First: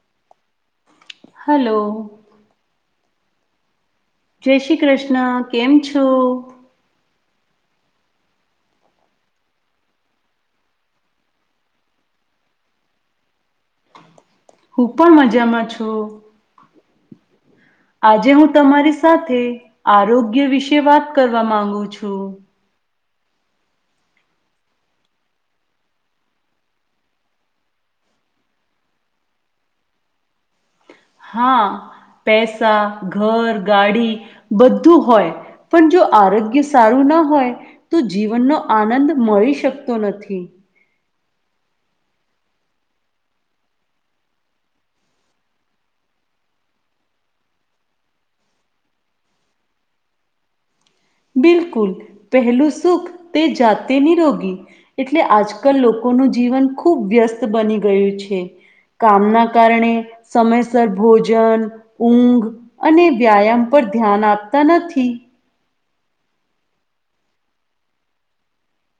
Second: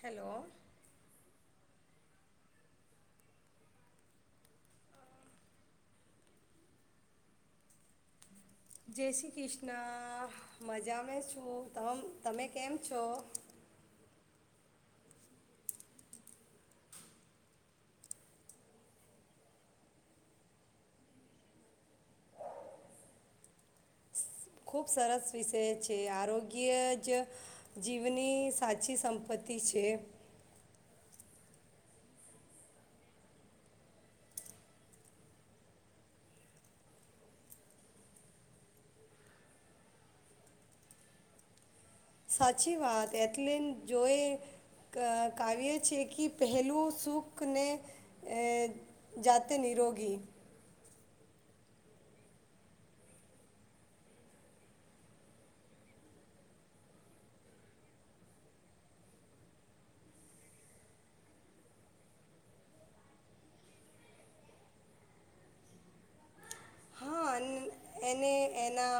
Hello. Hello. જય શ્રી કૃષ્ણ. કેમ છો? જય શ્રી કૃષ્ણ. મજામાં છું. તમ તમે કેમ છો? હું પણ મજામાં છું. આજે હું તમારી સાથે આરોગ્ય વિશે વાત કરવા માંગુ છું. ખૂબ સરસ વિષય છે. આરોગ્ય જ જીવની સાચી સંપત્તિ છે. હા. પૈસા, ઘર, ગાડી બધું હોય, પણ જો આરોગ્ય સારું ના હોય, તો જીવનનો આનંદ મળી શકતો નથી. સાચી વાત. એટલન જોઈ ક કાવ્ય છે કિ પહેલું સુખને અહ જાતે નિરોગી બિલકુલ. પહેલું સુખ તે જાતે નિરોગી. એટલે આજકલ લોકોનું જીવન ખૂબ વ્યસ્ત બની ગયું છે. કામના કારણે સમયસર ભોજન, ઊંઘ અને વ્યાયામ પર ધ્યાન આપતા નથી. હા. એને એના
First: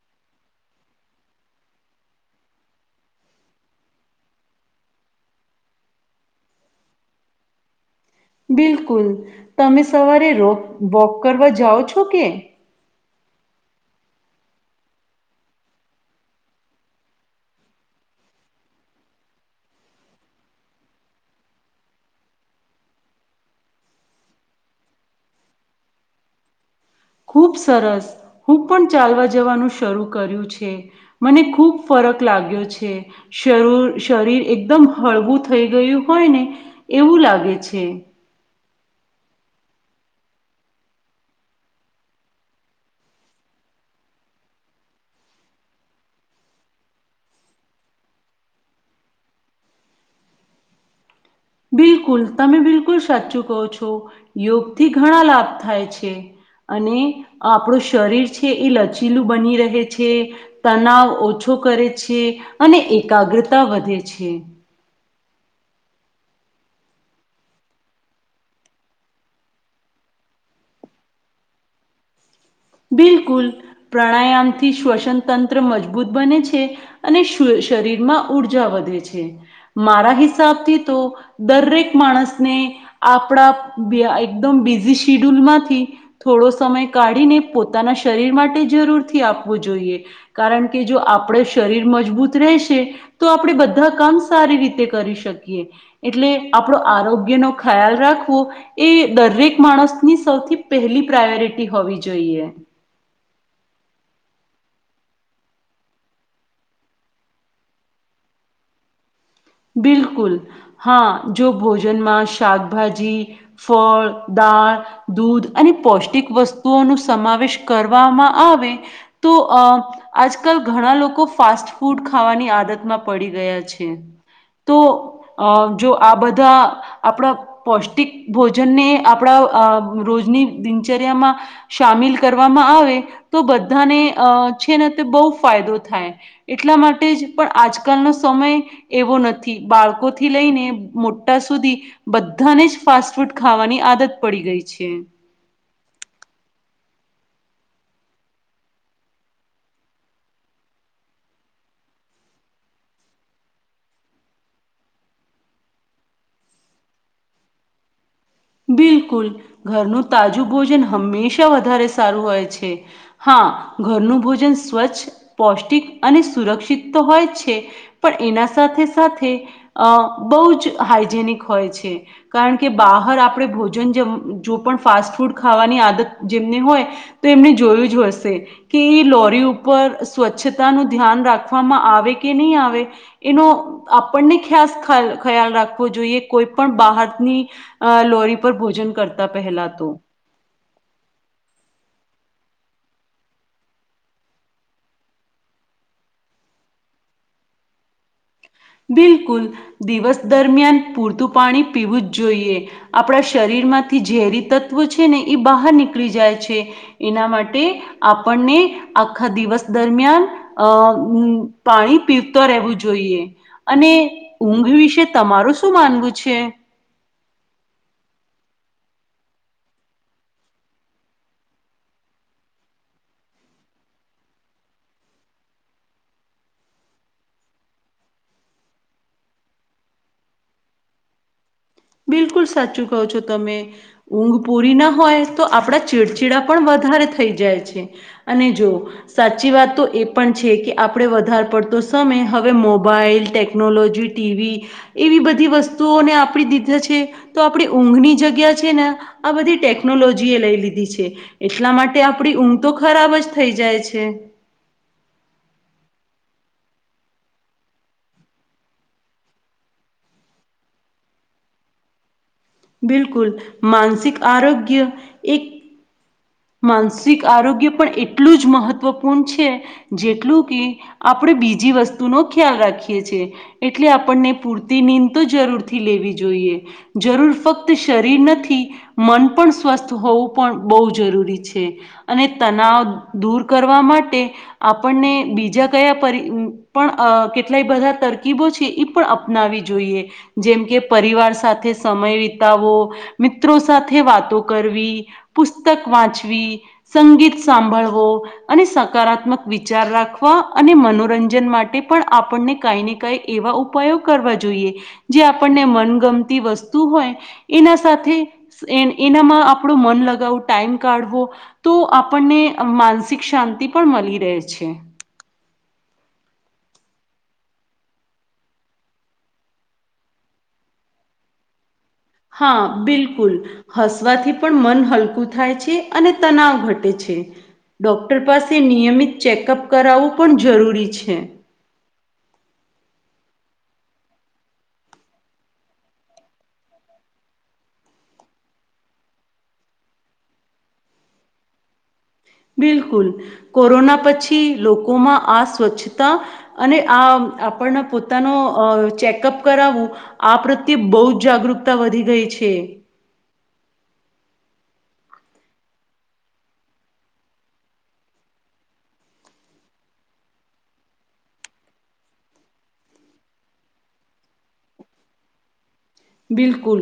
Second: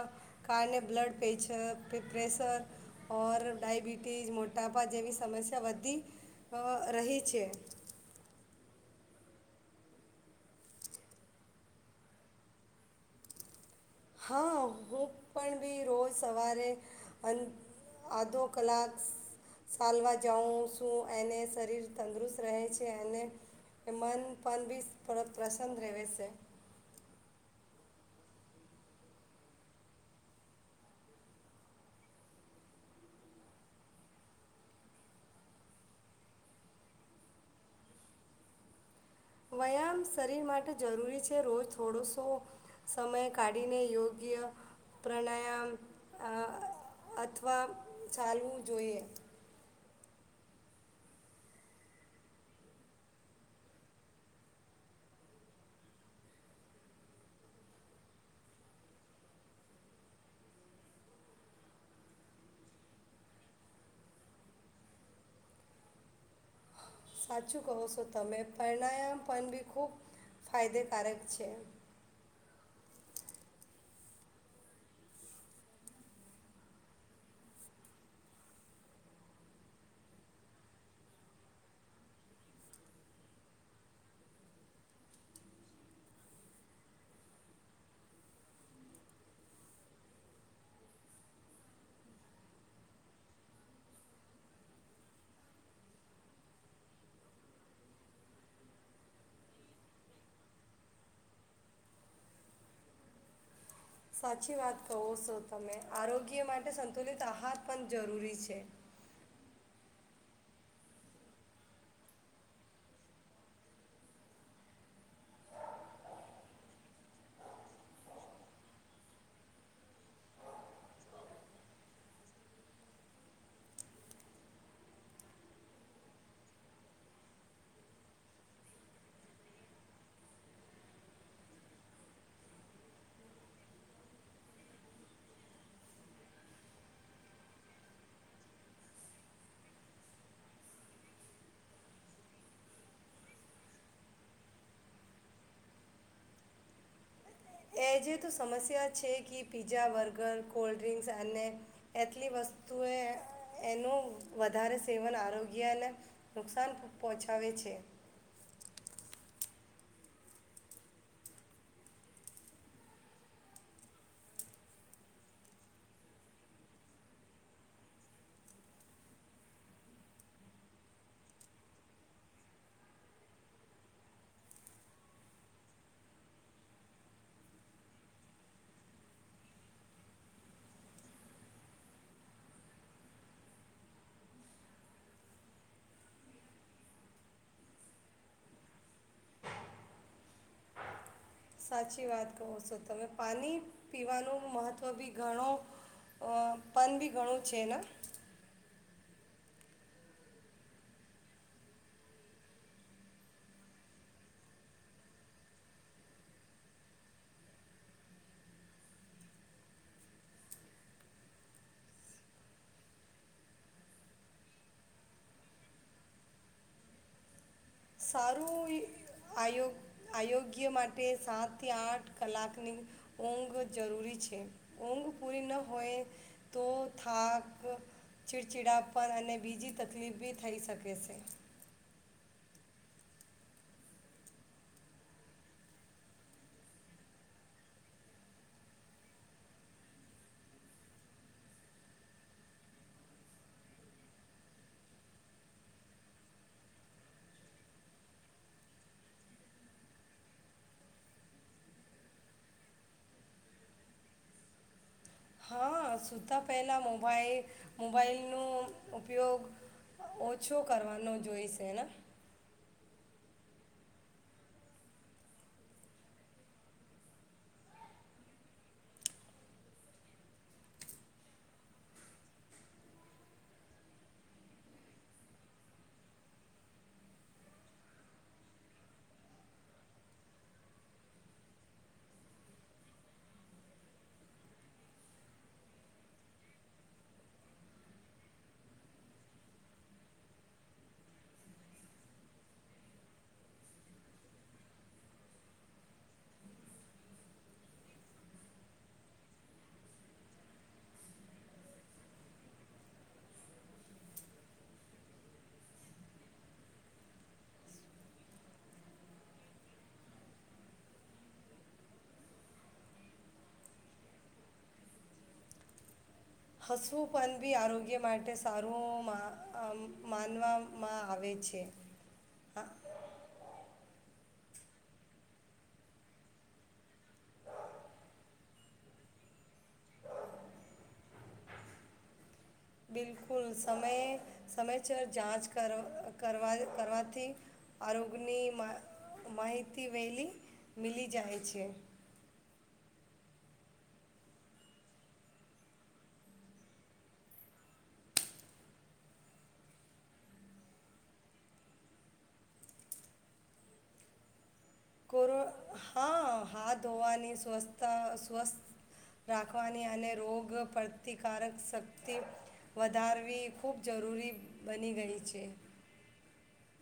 કારણે બ્લડ પેચર પે પ્રેશર, ઔર ડાયબિટીસ, મોટાપા જેવી સમસ્યા વધી રહી છે. બિલકુલ. તમે સવારે રોક વોક કરવા જાઓ છો કે? હા, હું પણ બી રોજ સવારે અન આધો કલાક સાલવા જાઉં સું, એને શરીર તંદુરસ્ત રહે છે, અને મન પણ બી થોડોક પ્રસન્ન રેવે સે. ખૂબ સરસ. હું પણ ચાલવા જવાનું શરૂ કર્યું છે. મને ખૂબ ફરક લાગ્યો છે. શરૂ શરીર એકદમ હળવું થઈ ગયું હોય ને એવું લાગે છે. વ્યાયામ શરીર માટે જરૂરી છે. રોજ થોડો સો સમય કાઢીને યોગ્ય પ્રાણાયામ અહ અથવા ચાલવું જોઈએ. બિલકુલ. તમે બિલકુલ સાચું કહો છો. યોગથી ઘણા લાભ થાય છે, અને આપણું શરીર છે એ લચીલું બની રહે છે, તનાવ ઓછો કરે છે અને એકાગ્રતા વધે છે. સાચું કહો સો તમે. પ્રણાયામ પણ બી ખૂબ ફાયદેકારક છે. બિલકુલ. પ્રાણાયામથી શ્વસન તંત્ર મજબૂત બને છે, અને શુ શરીરમાં ઊર્જા વધે છે. મારા હિસાબથી તો દરેક માણસને આપણા એકદમ બિઝી શિડ્યુલમાંથી થોડો સમય કાઢીને પોતાના શરીર માટે જરૂરથી આપવું જોઈએ, કારણ કે જો આપડ શરીર મજબૂત રહેશે, તો આપણે બધા કામ સારી રીતે કરી શકીએ. એટલે આપણો આરોગ્યનો ખ્યાલ રાખવો એ દરેક માણસની સૌથી પહેલી પ્રાયોરિટી હોવી જ જોઈએ. સાચી વાત કહો છો તમે. આરોગ્ય માટે સંતુલિત આહાર પણ જરૂરી છે. બિલકુલ હા. જો ભોજનમાં શાકભાજી, ફળ, દાળ, દૂધ અને પૌષ્ટિક વસ્તુઓ ન સમાવેશ કરવામાં આવે, તો અહ આજકાલ ઘણા લોકો ફાસ્ટ ફૂડ ખાવાની આદતમાં પડી ગયા છે. તો અહ જો આ બધા આપડા પૌષ્ટિક ભોજનને આપડા અહ રોજની દિનચર્યામાં સામેલ કરવામાં આવે, તો બધાને અહ છે ને તે બહુ ફાયદો થાય. એટલા માટે જ પણ આજકાલનો સમય એવો નથી. બાળકોથી લઈને મોટા સુધી, બધાને જ ફાસ્ટ ફૂડ ખાવાની આદત પડી ગઈ છે. એ જે તો સમસ્યા છે કે પીઝા, બર્ગર, કોલ્ડ ડ્રીક્સ અને એટલી વસ્તુએ એનું વધારે સેવન આરોગ્યને નુકસાન પહોંચાવે છે. બિલકુલ, ઘરનું તાજું ભોજન હંમેશા વધારે સારું હોય છે. હા, ઘરનું ભોજન સ્વચ્છ, પૌષ્ટિક અને સુરક્ષિત તો હોય જ છે, પણ એના સાથે સાથે અહ બહુ જ હાઈજેનિક હોય છે, કારણ કે બહાર આપ ડે ભોજન જો પણ ફાસ્ટ ફૂડ ખાવાની આદત જેમને હોય, તો એમને જોયું જ હશે કે એ લોરી ઉપર સ્વચ્છતાનું ધ્યાન રાખવામાં આવે કે નહીં આવે. એનો આપણને ખાસ ખયા ખ્યાલ રાખવો જોઈએ. કોઈ પણ બહારની અહ લોરી પર ભોજન કરતા પહેલા તો. સાચી વાત કહો છો તમે. પાણી પીવાનું મહત્ત્વ બી ઘણો અહ પણ બી ઘણું છે ના? બિલકુલ, દિવસ દરમિયાન પૂરતું પાણી પીવું જ જોઈએ. આપડા શરીરમાંથી ઝેરી તત્વો છે ને, એ બહાર નીકળી જાય છે. એના માટે આપણને આખા દિવસ દરમિયાન અહ અમ્મ પાણી પીવતો રહેવું જોઈએ. અને ઊંઘ વિશે તમારું શું માનવું છે? સારું આયોગ આયોગ્ય માટે સાતથી આઠ કલાકની ઊંઘ જરૂરી છે. ઊંઘ પૂરી ન હોય, તો થાક, ચિડચિડા પણ અને બીજી તકલીફ બી થઈ શકે છે. બિલકુલ, સાચું કહો છો તમે. ઊંઘ પૂરી ના હોય, તો આપડા ચીડચીડા પણ વધારે થઈ જાય છે. અને જો સાચી વાત, તો એ પણ છે કે આપડે વધારે પડતો સમય હવે મોબાઈલ, ટેકનોલોજી, ટી વી એવી બધી વસ્તુઓને આપડી દી દ છે તો આપડી ઊંઘની જગ્યા છે ને, આ બધી ટેકનોલોજી એ લઈ લીધી છે. એટલા માટે આપડી ઊંઘ તો ખરાબ જ થઈ જાય છે. હા, સૂતાં પહેલાં મોબાઈલ, મોબાઈલનો ઉપયોગ ઓછો કરવાનો જોઈશે ના. બિલકુલ, માનસિક આરોગ્ય એક માનસિક આરોગ્ય પણ એટલું જ મહત્વપૂર્ણ છે, જેટલું કે આપડે બીજી વસ્તુનો ખ્યાલ રાખીએ છે. એટલે આપણને પૂરતી નીંદ તો જરૂરથી લેવી જોઈએ. જરૂર, ફક્ત શરીર નથી, મન પણ સ્વસ્થ હોવું પણ બહુ જરૂરી છે. અને તનાવ દૂર કરવા માટે, આપણને બીજા કયા પર અહ પણ કેટલાય બધા તરકીબો છે, એ પણ અપનાવી જોઈએ. જેમ કે પરિવાર સાથે સમય વિતાવો, મિત્રો સાથે વાતો કરવી પુશ સ્તક વાચવી, સંગીત સાંભળવો અને સકારાત્મક વિચાર રાખવા અને મનોરંજન માટે પણ આપણને કાઈ ને કંઈ એવા ઉપાયો કરવા જોઈએ, જે આપણને મનગમતી વસ્તુ હોય એના સાથે, એનામાં આપણું મન લગાવુ ટાઈમ કાઢવો, તો આપણને માનસિક શાંતિ પણ મલી રહે છે. હસવું પણ બી આરોગ્ય માટે સારું માં અહ માનવામાં આવે છે. હા, આ બિલકુલ હસવાથી પણ મન હલકું થાય છે અને તનાવ ઘટે છે. ડોક્ટર પાસે નિયમિત ચેકઅપ કરાવવું પણ જરૂરી છે. બિલકુલ, સમયે સમયસર જાંચ કર કરવા કરવાથી આરોગ્યની મા માહિતી વહેલી મીલી જાય છે. બિલકુલ, કોરોના પછી લોકોમાં આ સ્વચ્છતા અને આ આપણને પોતાનો અહ ચેકઅપ કરાવવું, આ પ્રત્યે બહુ જ જાગૃતા વધી ગઈ છે. કોરો હા હાથ ધોવાની સ્વસ્થા સ્વસ્થ રાખવાની અને રોગ પ્રતિકારક શક્તિ વધારવી ખૂબ જરૂરી બની ગઈ છે બિલકુલ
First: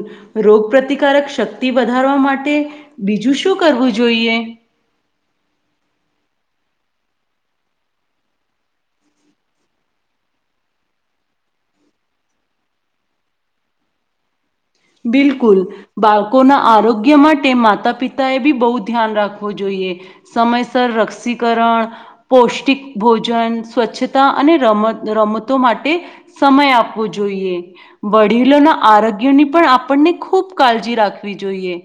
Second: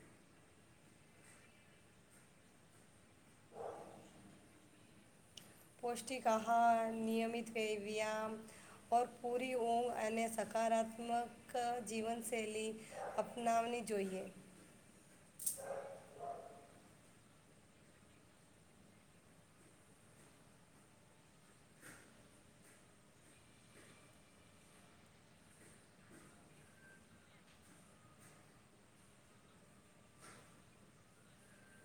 રોગ પ્ર્રતિકારક શક્તિ વધારવા માટે બીજું શું કરવું જોઈએ? પૌષ્ટિક આહાર નિયમિત વ્યાયામ ઓર પૂરી ઊંઘ અને સકારાત્મક જીવનશૈલી અપનાવવી જોઈએ. બિલકુલ બાળકોના આરોગ્ય માટે માતા પિતાએ બી બહુ ધ્યાન રાખવું જોઈએ સમયસર રસીકરણ, પૌષ્ટિક ભોજન, સ્વચ્છતા અને રમત રમતો માટે સમય આપવો જોઈએ. વડીલોના આરોગ્યની પણ આપણને ખૂબ કાળજી રાખવી જોઈએ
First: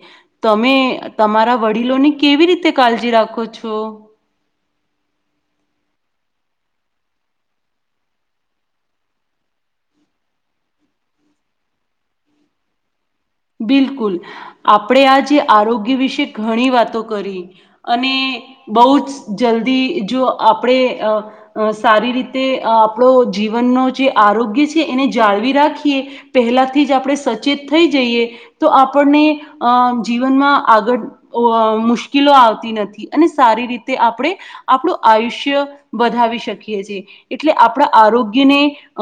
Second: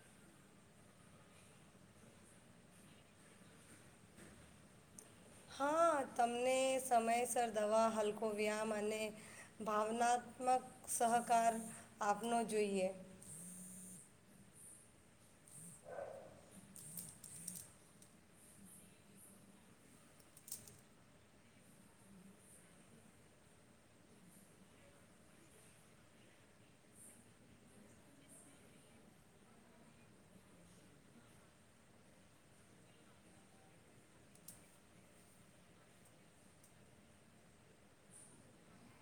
તમે તમારા વડીલોની કેવી રીતે કાળજી રાખો છો? હા તમને સમયસર દવા હલકો વ્યાયામ અને ભાવનાત્મક સહકાર આપનો જોઈએ. બિલકુલ આપણે આ જે આરોગ્ય વિશે ઘણી વાતો કરી અને બઉ જ જલ્દી જો આપણે અ સારી રીતે આપણો જીવનનો જે આરોગ્ય છે એને જાળવી રાખીએ પહેલાથી જ આપણે સચેત થઈ જઈએ તો આપણને અ જીવનમાં આગળ અ મુશ્કેલો આવતી નથી અને સારી રીતે આપણે આપણું આયુષ્ય વધાવી શકીએ છે એટલે આપણા આરોગ્યને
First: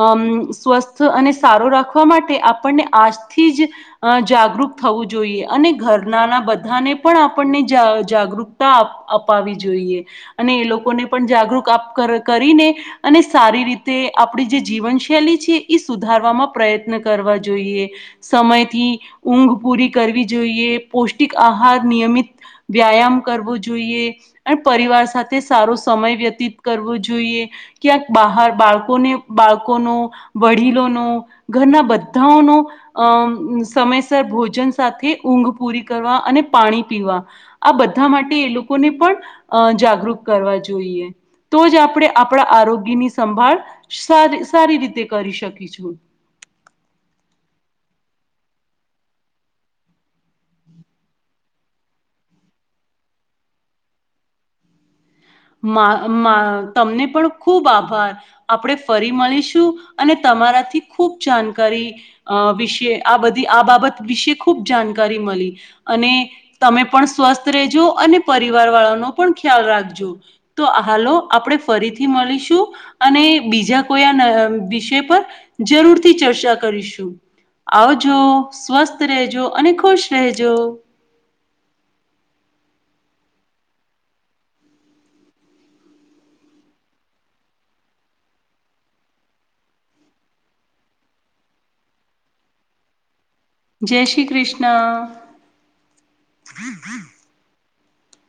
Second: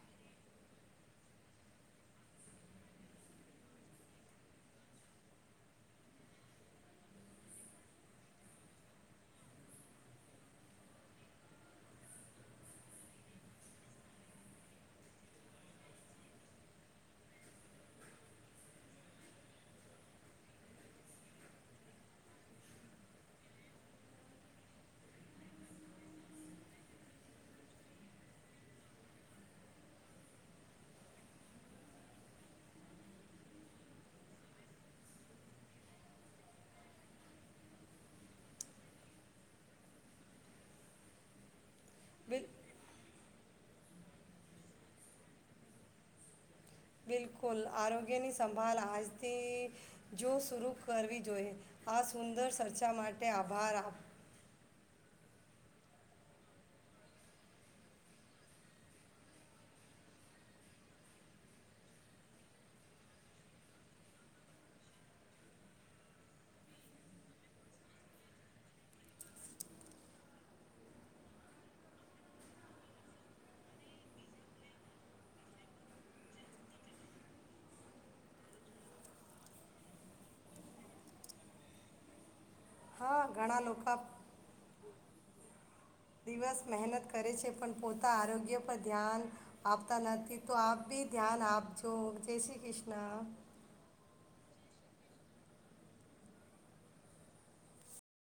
અમ સ્વસ્થ અને સારો રાખવા માટે આપણને આજથી જ જાગૃત થવું જોઈએ અને ઘરનાના બધાને પણ આપણને જા જાગૃકતા આપ અપાવી જોઈએ અને એ લોકોને પણ જાગૃત આપ કરીને અને સારી રીતે આપણી જે જીવનશૈલી છે એ સુધારવામાં પ્રયત્ન કરવા જોઈએ સમયથી ઉંગ પૂરી કરવી જોઈએ પૌષ્ટિક આહાર નિયમિત વ્યાયામ કરવો જોઈએ અને પરિવાર સાથે સારો સમય વ્યતીત કરવો જોઈએ ક્યાંક બહાર બાળકોને બાળકોનો વડીલોનો ઘરના બધાઓનો અ સમયસર ભોજન સાથે ઊંઘ પૂરી કરવા અને પાણી પીવા આ બધા માટે એ લોકોને પણ અ જાગૃત કરવા જોઈએ તો જ આપણે આપણે બિલ આપણા આરોગ્ય ની સંભાળ સારી સારી રીતે કરી શકીશું. બિલકુલ આરોગ્યની સંભાળ આજથી જો શુરૂ કરવી જોઈએ આ સુંદર ચર્ચા માટે આભાર આપ મા માં તમને પણ ખુબ આભાર આપણે ફરી મળીશું અને તમારાથી ખુબ જાણકારી અ વિશે આ બધી આ બાબત વિશે ખુબ જાણકારી મળી અને તમે પણ સ્વસ્થ રહેજો અને પરિવારવાળાનો પણ ખ્યાલ રાખજો. તો હાલો આપણે ફરીથી મળીશું અને બીજા કોઈ આ વિષય પર જરૂરથી ચર્ચા કરીશું આવજો સ્વસ્થ રેજો અને ખુશ રહેજો. હ ઘણા લોકા દિવસ મહેનત કરે છે પણ પોતા આરોગ્ય પર ધ્યાન આપતા નથી તો આપ બી ધ્યાન આપજો જય શ્રી કૃષ્ણ. જય શ્રી કૃષ્ણ.